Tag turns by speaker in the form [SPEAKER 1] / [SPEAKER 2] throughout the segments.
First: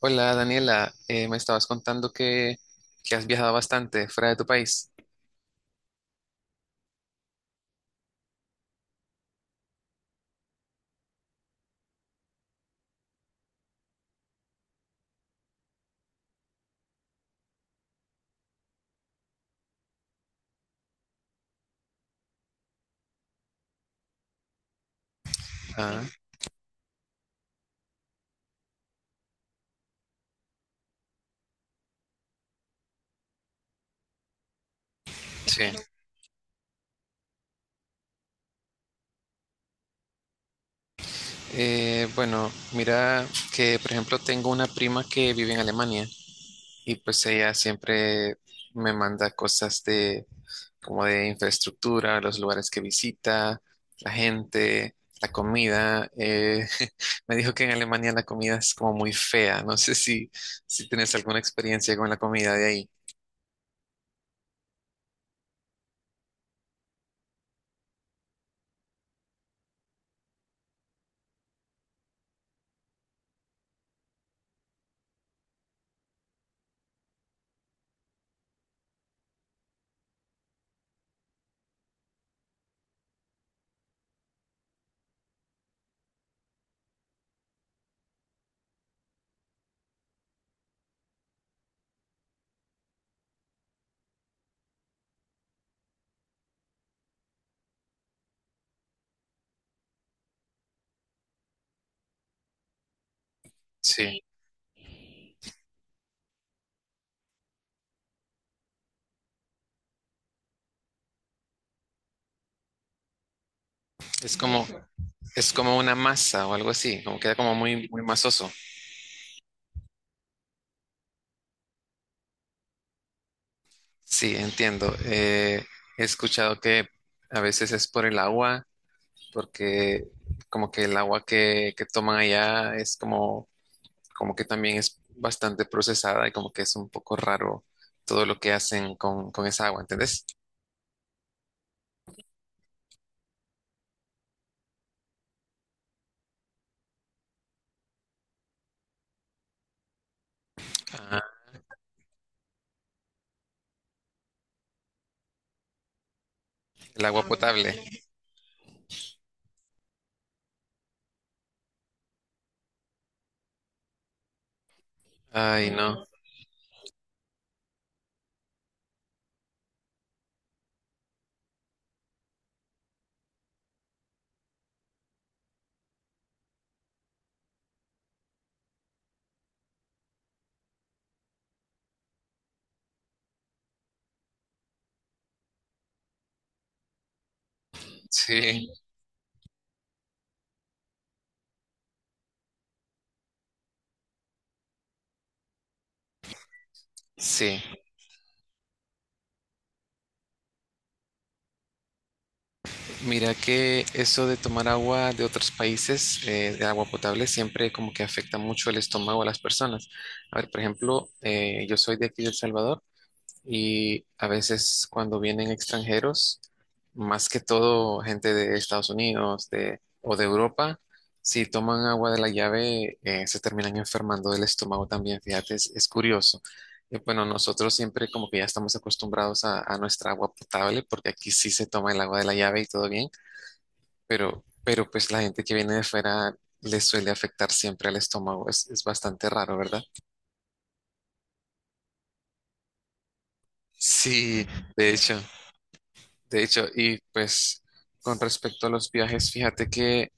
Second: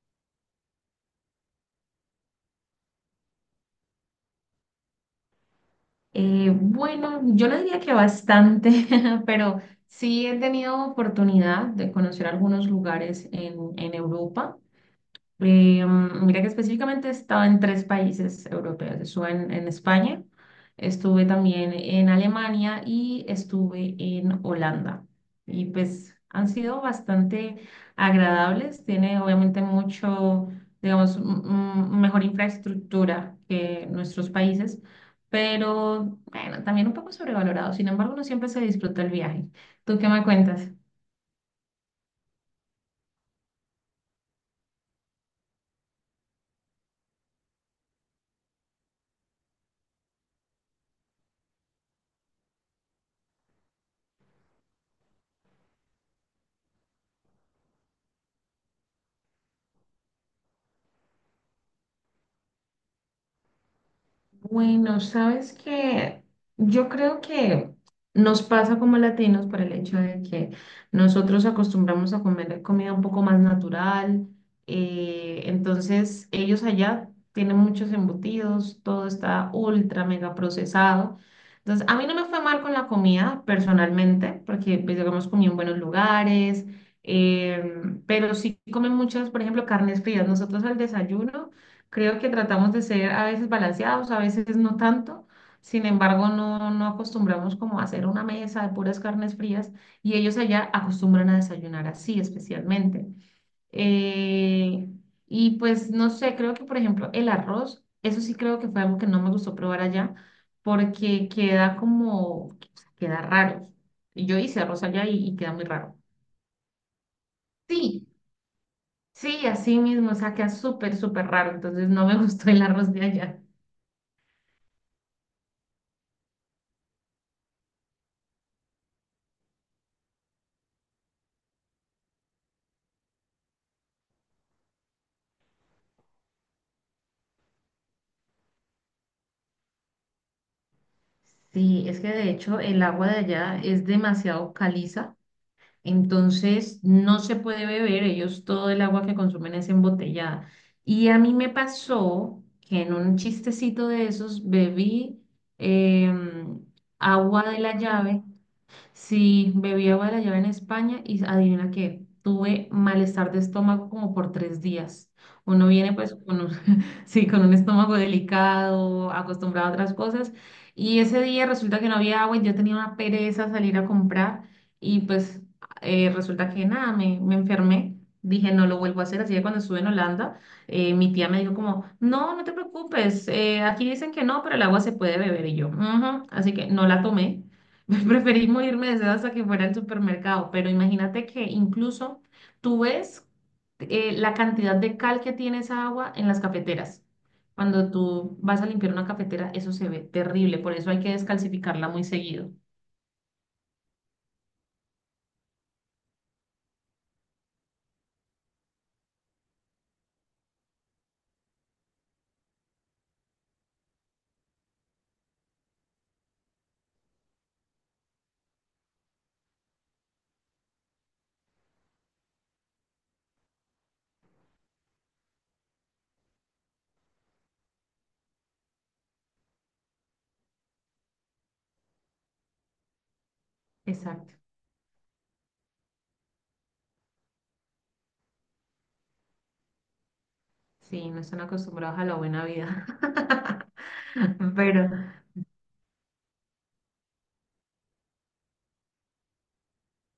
[SPEAKER 1] Hola Daniela. Me estabas contando que has viajado bastante fuera de tu país.
[SPEAKER 2] Bueno, yo no diría que bastante, pero sí he tenido oportunidad de conocer algunos lugares en Europa. Mira que específicamente he estado en tres países europeos. Estuve en España, estuve también en Alemania y estuve en Holanda. Y
[SPEAKER 1] Ah.
[SPEAKER 2] pues han sido bastante agradables. Tiene obviamente mucho, digamos, mejor infraestructura que nuestros países,
[SPEAKER 1] Sí, sí, claro.
[SPEAKER 2] pero bueno, también un poco sobrevalorado. Sin embargo, no siempre se disfruta el viaje. ¿Tú qué me cuentas?
[SPEAKER 1] Bueno, mira que por ejemplo tengo una prima que vive en Alemania y pues ella siempre me manda cosas de como de infraestructura, los lugares que visita, la gente, la comida. Me dijo que en Alemania la comida es como muy fea. No sé si tienes alguna experiencia con la comida de ahí.
[SPEAKER 2] Bueno, sabes que yo creo que nos pasa como latinos por el hecho de que nosotros acostumbramos a comer comida un poco más natural, entonces ellos allá tienen muchos embutidos, todo está ultra mega procesado. Entonces, a mí no me fue mal con la comida personalmente, porque pues digamos comí en buenos lugares, pero sí comen muchas, por ejemplo, carnes frías. Nosotros al desayuno. Creo que tratamos de ser a veces balanceados, a veces no tanto. Sin embargo, no acostumbramos como a hacer una mesa de puras carnes frías y ellos allá acostumbran a desayunar así especialmente.
[SPEAKER 1] Sí, sí,
[SPEAKER 2] Eh, y pues no sé, creo que por ejemplo el arroz, eso sí creo que fue algo que no me gustó probar allá porque queda como, queda raro. Y
[SPEAKER 1] es
[SPEAKER 2] yo hice
[SPEAKER 1] como...
[SPEAKER 2] arroz allá y
[SPEAKER 1] Es
[SPEAKER 2] queda muy
[SPEAKER 1] como una
[SPEAKER 2] raro.
[SPEAKER 1] masa o algo así, como queda como muy
[SPEAKER 2] Sí,
[SPEAKER 1] masoso.
[SPEAKER 2] sí, así mismo, o sea, queda súper, súper raro. Entonces no me gustó el arroz de allá.
[SPEAKER 1] Sí, entiendo. He escuchado que a veces es por el agua, porque como que el agua que toman allá es como, como que también es bastante procesada y como que es un poco raro todo lo que hacen con esa agua, ¿entendés?
[SPEAKER 2] Sí, es que de hecho el agua de allá es demasiado caliza, entonces no se puede beber, ellos todo el agua que consumen es embotellada. Y a mí
[SPEAKER 1] Ah,
[SPEAKER 2] me pasó que en un chistecito de esos bebí em,
[SPEAKER 1] el agua
[SPEAKER 2] agua de la
[SPEAKER 1] potable.
[SPEAKER 2] llave. Sí, bebí agua de la llave en España y adivina qué, tuve malestar de estómago como por 3 días. Uno
[SPEAKER 1] Ay,
[SPEAKER 2] viene
[SPEAKER 1] no.
[SPEAKER 2] pues con un, sí, con un estómago delicado, acostumbrado a otras cosas. Y ese día resulta que no había agua y yo tenía una pereza salir a comprar y pues resulta que nada, me enfermé. Dije, no lo vuelvo a hacer. Así que cuando estuve en Holanda, mi tía me dijo como, no, no te preocupes, aquí dicen que no, pero el agua se puede beber y yo. "Ujú". Así que no la tomé. Preferimos
[SPEAKER 1] Sí,
[SPEAKER 2] irme de seda hasta que fuera al supermercado, pero imagínate que incluso tú ves la cantidad de cal que tiene esa agua en las cafeteras.
[SPEAKER 1] sí.
[SPEAKER 2] Cuando tú vas a limpiar una cafetera, eso se ve terrible, por eso hay que descalcificarla muy seguido.
[SPEAKER 1] Mira que eso de tomar agua de otros países, de agua potable, siempre como que afecta mucho el estómago a las personas. A ver, por ejemplo, yo soy de aquí de El Salvador y a veces cuando vienen extranjeros, más que todo gente de Estados Unidos de, o de Europa, si toman agua de la llave, se terminan enfermando del estómago también. Fíjate, es curioso. Y bueno, nosotros siempre como que ya estamos acostumbrados a nuestra agua potable porque aquí sí se toma el agua de la llave y todo bien,
[SPEAKER 2] Exacto.
[SPEAKER 1] pero pues la gente que viene de fuera le suele afectar siempre al estómago. Es bastante raro, ¿verdad?
[SPEAKER 2] Sí, no están acostumbrados a la buena vida.
[SPEAKER 1] Sí,
[SPEAKER 2] Pero,
[SPEAKER 1] de hecho, de hecho, y pues con respecto a los viajes, fíjate que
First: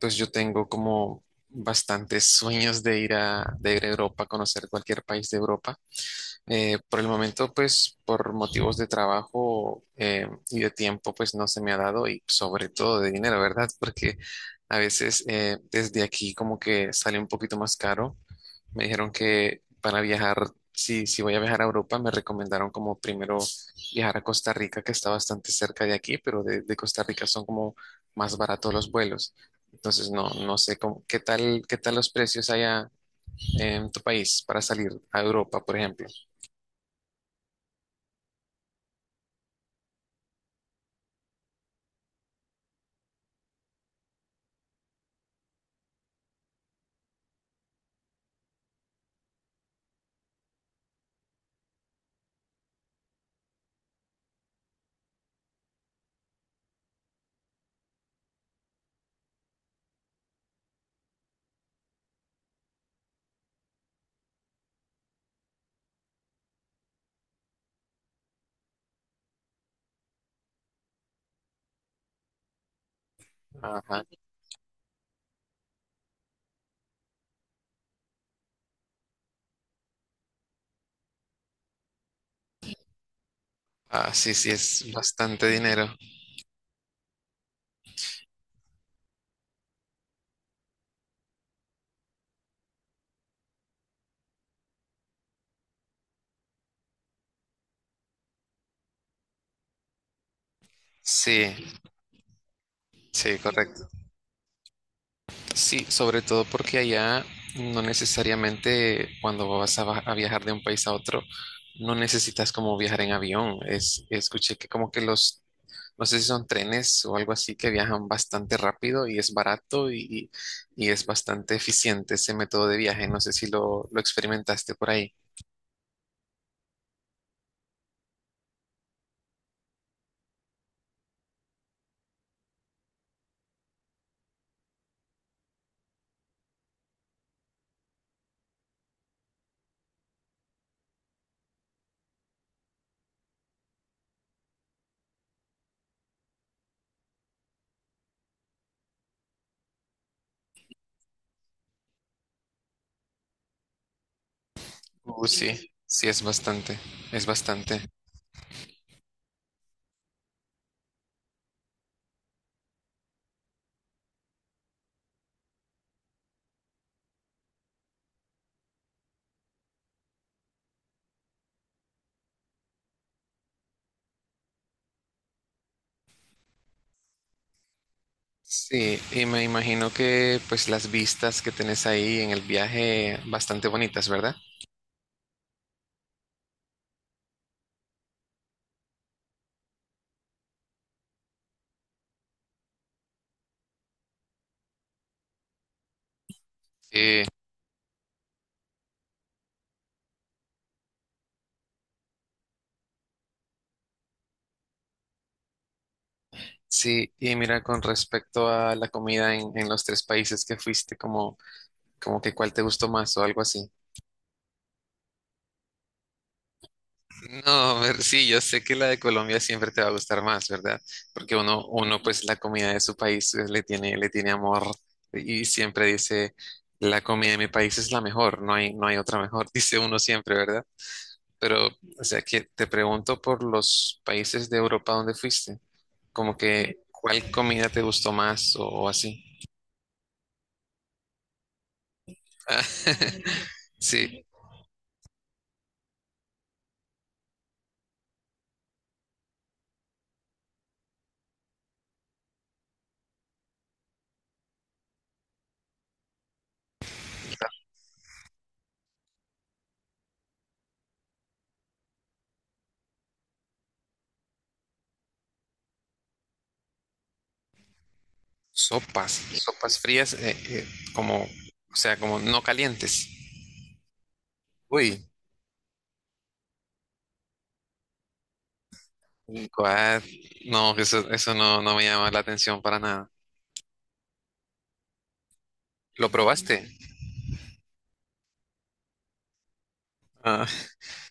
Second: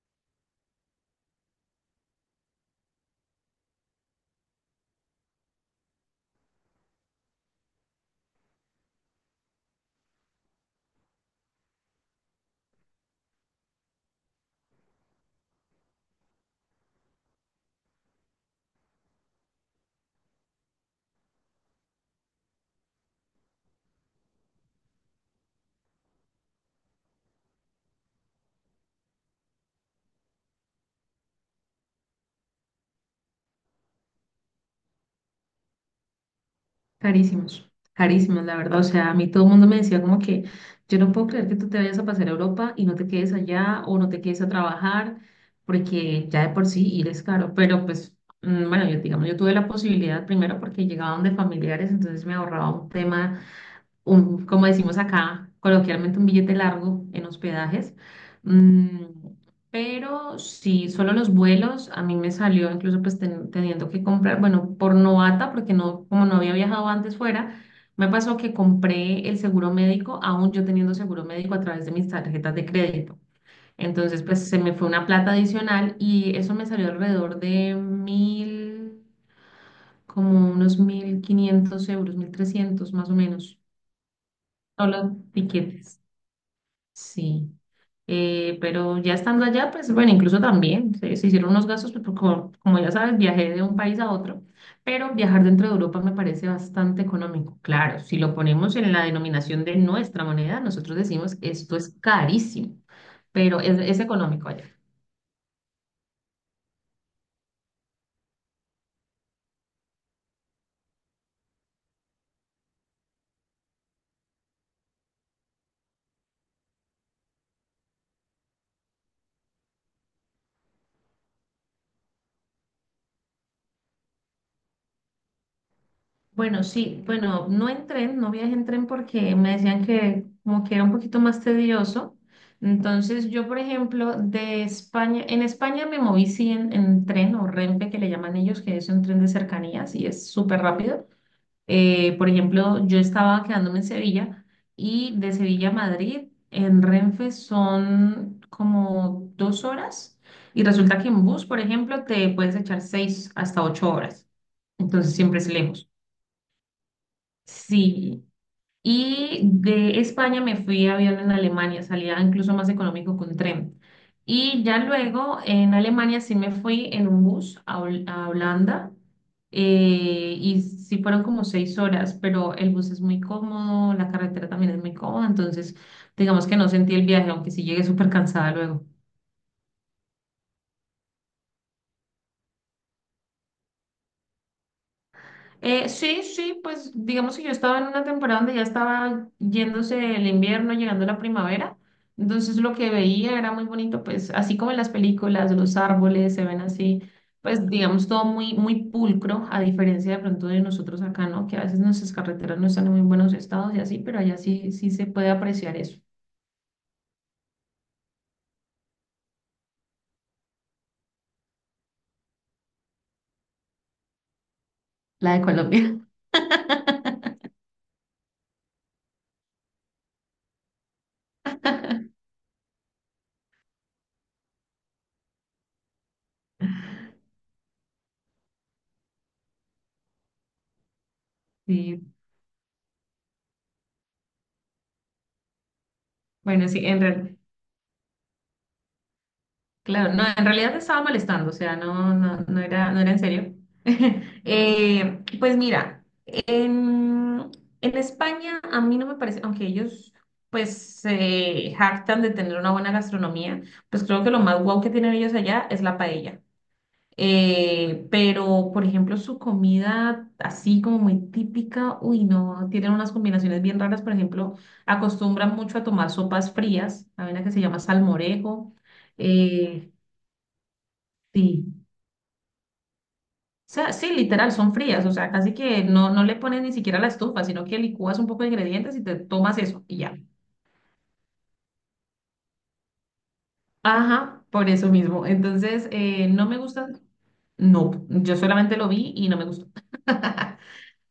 [SPEAKER 1] pues yo tengo como bastantes sueños de ir de ir a Europa, conocer cualquier país de Europa. Por el momento, pues por motivos de trabajo y de tiempo, pues no se me ha dado y sobre todo de dinero, ¿verdad? Porque a veces desde aquí como que sale un poquito más caro. Me dijeron que para viajar, si voy a viajar a Europa, me recomendaron como primero viajar a Costa Rica, que está bastante cerca de aquí, pero de Costa Rica son como más baratos los vuelos. Entonces, no, no sé cómo, qué tal los precios allá en tu país para salir a Europa, por ejemplo.
[SPEAKER 2] carísimos, carísimos, la verdad. O sea, a mí todo el mundo me decía como que yo no puedo creer que tú te vayas a pasar a Europa y no te quedes allá o no te quedes a trabajar, porque ya de por sí ir es caro. Pero pues, bueno, yo digamos, yo tuve la posibilidad primero porque llegaba donde familiares, entonces me ahorraba un tema un, como decimos acá, coloquialmente un billete largo en hospedajes. Mm, pero sí, solo los vuelos, a mí me salió incluso pues teniendo que comprar, bueno, por novata, porque no, como no había viajado antes fuera, me pasó que compré el seguro médico, aún yo teniendo seguro médico a través de mis tarjetas de crédito.
[SPEAKER 1] Ajá.
[SPEAKER 2] Entonces, pues se me fue una plata adicional y eso me salió alrededor de 1.000, como unos 1.500 euros, 1.300 más o menos.
[SPEAKER 1] Ah, sí, sí, es
[SPEAKER 2] No los
[SPEAKER 1] bastante dinero.
[SPEAKER 2] tiquetes, sí. Pero ya estando allá, pues bueno, incluso también se hicieron unos gastos, pues, como, como ya sabes, viajé de un país a otro, pero viajar dentro de Europa me parece bastante económico. Claro, si lo ponemos en la denominación de nuestra moneda, nosotros decimos esto
[SPEAKER 1] Sí,
[SPEAKER 2] es carísimo,
[SPEAKER 1] sí,
[SPEAKER 2] pero es,
[SPEAKER 1] correcto.
[SPEAKER 2] es económico allá.
[SPEAKER 1] Sí, sobre todo porque allá no necesariamente cuando vas a viajar de un país a otro, no necesitas como viajar en avión. Es, escuché que como que los, no sé si son trenes o algo así, que viajan bastante rápido y es barato y es bastante eficiente ese método de viaje. No sé si lo experimentaste por ahí.
[SPEAKER 2] Bueno, sí, bueno, no en tren, no viajé en tren porque me decían que como que era un poquito más tedioso. Entonces yo, por ejemplo, de España, en España me moví sí en tren o Renfe que le llaman ellos, que es un tren de cercanías y es súper rápido. Por ejemplo, yo estaba quedándome en Sevilla y de Sevilla a Madrid en Renfe son como 2 horas y resulta que en bus, por ejemplo, te puedes echar 6 hasta 8 horas. Entonces siempre es
[SPEAKER 1] Sí,
[SPEAKER 2] lejos.
[SPEAKER 1] es bastante.
[SPEAKER 2] Sí, y de España me fui a avión en Alemania, salía incluso más económico con tren. Y ya luego en Alemania sí me fui en un bus a, a Holanda, y sí fueron como 6 horas, pero el bus es muy cómodo, la carretera también es muy cómoda, entonces digamos que no sentí el viaje, aunque sí llegué súper cansada luego.
[SPEAKER 1] Sí, y me imagino que pues las vistas que tenés ahí en el viaje bastante bonitas, ¿verdad?
[SPEAKER 2] Sí, sí, pues digamos que yo estaba en una temporada donde ya estaba yéndose el invierno, llegando la primavera, entonces lo que veía era muy bonito, pues así como en las películas, los árboles se ven así,
[SPEAKER 1] Sí,
[SPEAKER 2] pues digamos todo muy, muy pulcro, a diferencia de pronto de nosotros acá, ¿no? Que a veces nuestras carreteras no están en muy buenos estados y así, pero allá sí, sí se puede apreciar eso,
[SPEAKER 1] sí, y mira, con respecto a la comida en los tres países que fuiste, como, como que cuál te gustó más o algo así.
[SPEAKER 2] la de Colombia.
[SPEAKER 1] No, ver, sí, yo sé que la de Colombia siempre te va a gustar más, ¿verdad? Porque uno pues la comida de su país le le tiene amor y siempre dice, la comida de mi país es la mejor, no hay, no hay otra mejor, dice uno siempre, ¿verdad? Pero, o
[SPEAKER 2] Sí,
[SPEAKER 1] sea, que te pregunto por los países de Europa donde fuiste, como
[SPEAKER 2] bueno,
[SPEAKER 1] que
[SPEAKER 2] sí, en
[SPEAKER 1] cuál
[SPEAKER 2] realidad.
[SPEAKER 1] comida te gustó más o así.
[SPEAKER 2] Claro, no, en realidad te estaba molestando, o sea, no, no, no
[SPEAKER 1] Ah,
[SPEAKER 2] era, no era en serio.
[SPEAKER 1] sí,
[SPEAKER 2] Pues mira, en España a mí no me parece, aunque ellos pues se jactan de tener una buena gastronomía, pues creo que lo más guau que tienen ellos allá es la paella. Pero, por ejemplo, su comida así como muy típica, uy, no, tienen unas combinaciones bien raras, por ejemplo, acostumbran mucho a tomar sopas frías, hay una que se llama salmorejo.
[SPEAKER 1] sopas, sopas
[SPEAKER 2] Eh,
[SPEAKER 1] frías, como, o
[SPEAKER 2] Sí.
[SPEAKER 1] sea, como no calientes.
[SPEAKER 2] O sea, sí, literal, son frías,
[SPEAKER 1] Uy,
[SPEAKER 2] o sea, casi que no, no le pones ni siquiera la estufa, sino que licúas un poco de ingredientes y te tomas eso y
[SPEAKER 1] what?
[SPEAKER 2] ya.
[SPEAKER 1] No, eso no, no me llama la atención para nada.
[SPEAKER 2] Ajá, por eso mismo. Entonces,
[SPEAKER 1] ¿Lo
[SPEAKER 2] no me
[SPEAKER 1] probaste?
[SPEAKER 2] gustan, no, yo solamente lo vi y no me gustó.
[SPEAKER 1] Ah,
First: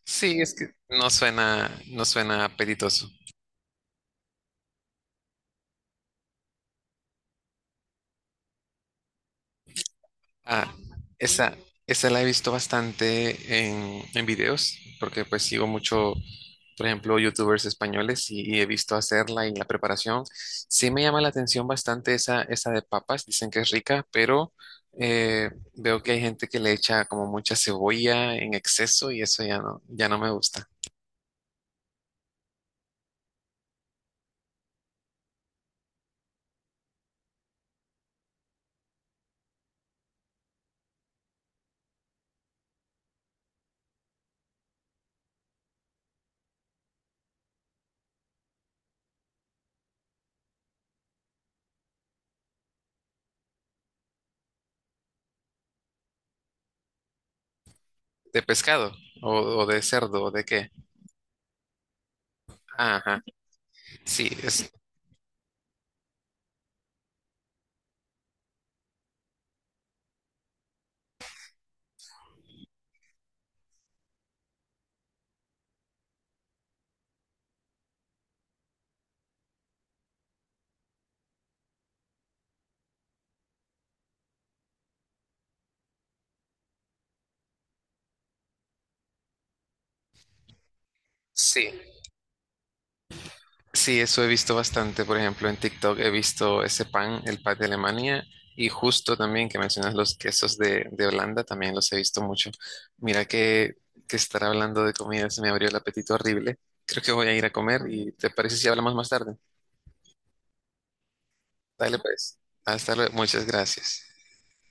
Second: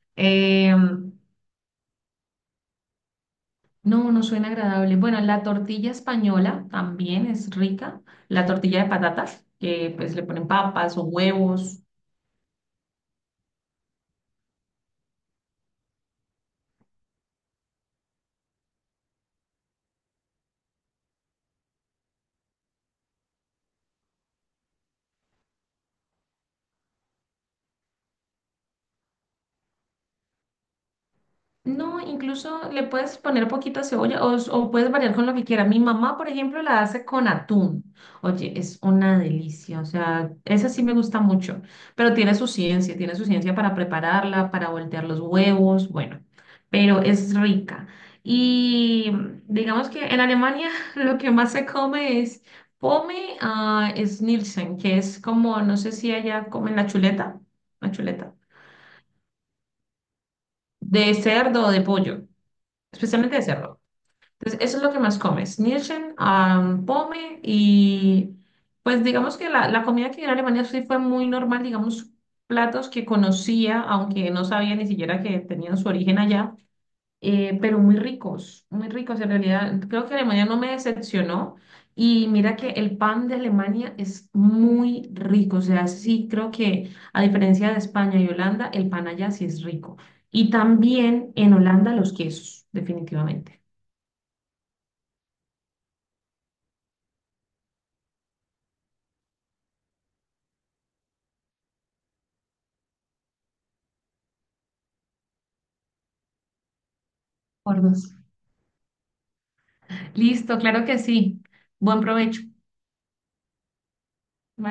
[SPEAKER 1] sí, es que no
[SPEAKER 2] Em,
[SPEAKER 1] suena, no suena apetitoso.
[SPEAKER 2] no, no suena agradable. Bueno, la tortilla española también es rica, la tortilla de patatas, que pues le ponen
[SPEAKER 1] Ah,
[SPEAKER 2] papas o
[SPEAKER 1] esa,
[SPEAKER 2] huevos.
[SPEAKER 1] esa la he visto bastante en videos, porque pues sigo mucho, por ejemplo, youtubers españoles y he visto hacerla y la preparación. Sí me llama la atención bastante esa de papas, dicen que es rica, pero veo que hay gente que le echa como mucha cebolla en exceso y eso ya no, ya no me gusta.
[SPEAKER 2] No, incluso le puedes poner poquita cebolla o puedes variar con lo que quieras. Mi mamá, por ejemplo, la hace con atún. Oye, es una delicia. O sea, esa sí me gusta mucho, pero tiene su ciencia para prepararla, para voltear los huevos, bueno, pero es rica. Y digamos que en Alemania lo que más se come es pome, Schnitzel, que es como, no sé si allá comen la chuleta,
[SPEAKER 1] ¿De pescado? ¿O, o de cerdo? ¿O de qué?
[SPEAKER 2] de cerdo o de pollo,
[SPEAKER 1] Ajá,
[SPEAKER 2] especialmente de cerdo.
[SPEAKER 1] sí,
[SPEAKER 2] Entonces,
[SPEAKER 1] es,
[SPEAKER 2] eso es lo que más come, Schnitzel, pome, y pues digamos que la comida que vi en Alemania sí fue muy normal, digamos, platos que conocía, aunque no sabía ni siquiera que tenían su origen allá, pero muy ricos en realidad. Creo que Alemania no me decepcionó y mira que el pan de Alemania es muy rico, o sea, sí creo que a diferencia de España y Holanda, el pan allá sí es rico. Y también en
[SPEAKER 1] sí.
[SPEAKER 2] Holanda los quesos, definitivamente.
[SPEAKER 1] Sí, eso he visto bastante. Por ejemplo, en TikTok he visto ese pan, el pan de Alemania, y justo también que mencionas los quesos de Holanda, también los he visto mucho. Mira que estar hablando de comida se me abrió el apetito horrible. Creo que voy a ir a comer
[SPEAKER 2] Por
[SPEAKER 1] y
[SPEAKER 2] dos.
[SPEAKER 1] ¿te parece si hablamos más tarde?
[SPEAKER 2] Listo, claro que sí.
[SPEAKER 1] Dale
[SPEAKER 2] Buen
[SPEAKER 1] pues.
[SPEAKER 2] provecho.
[SPEAKER 1] Hasta luego. Muchas gracias.
[SPEAKER 2] Bye.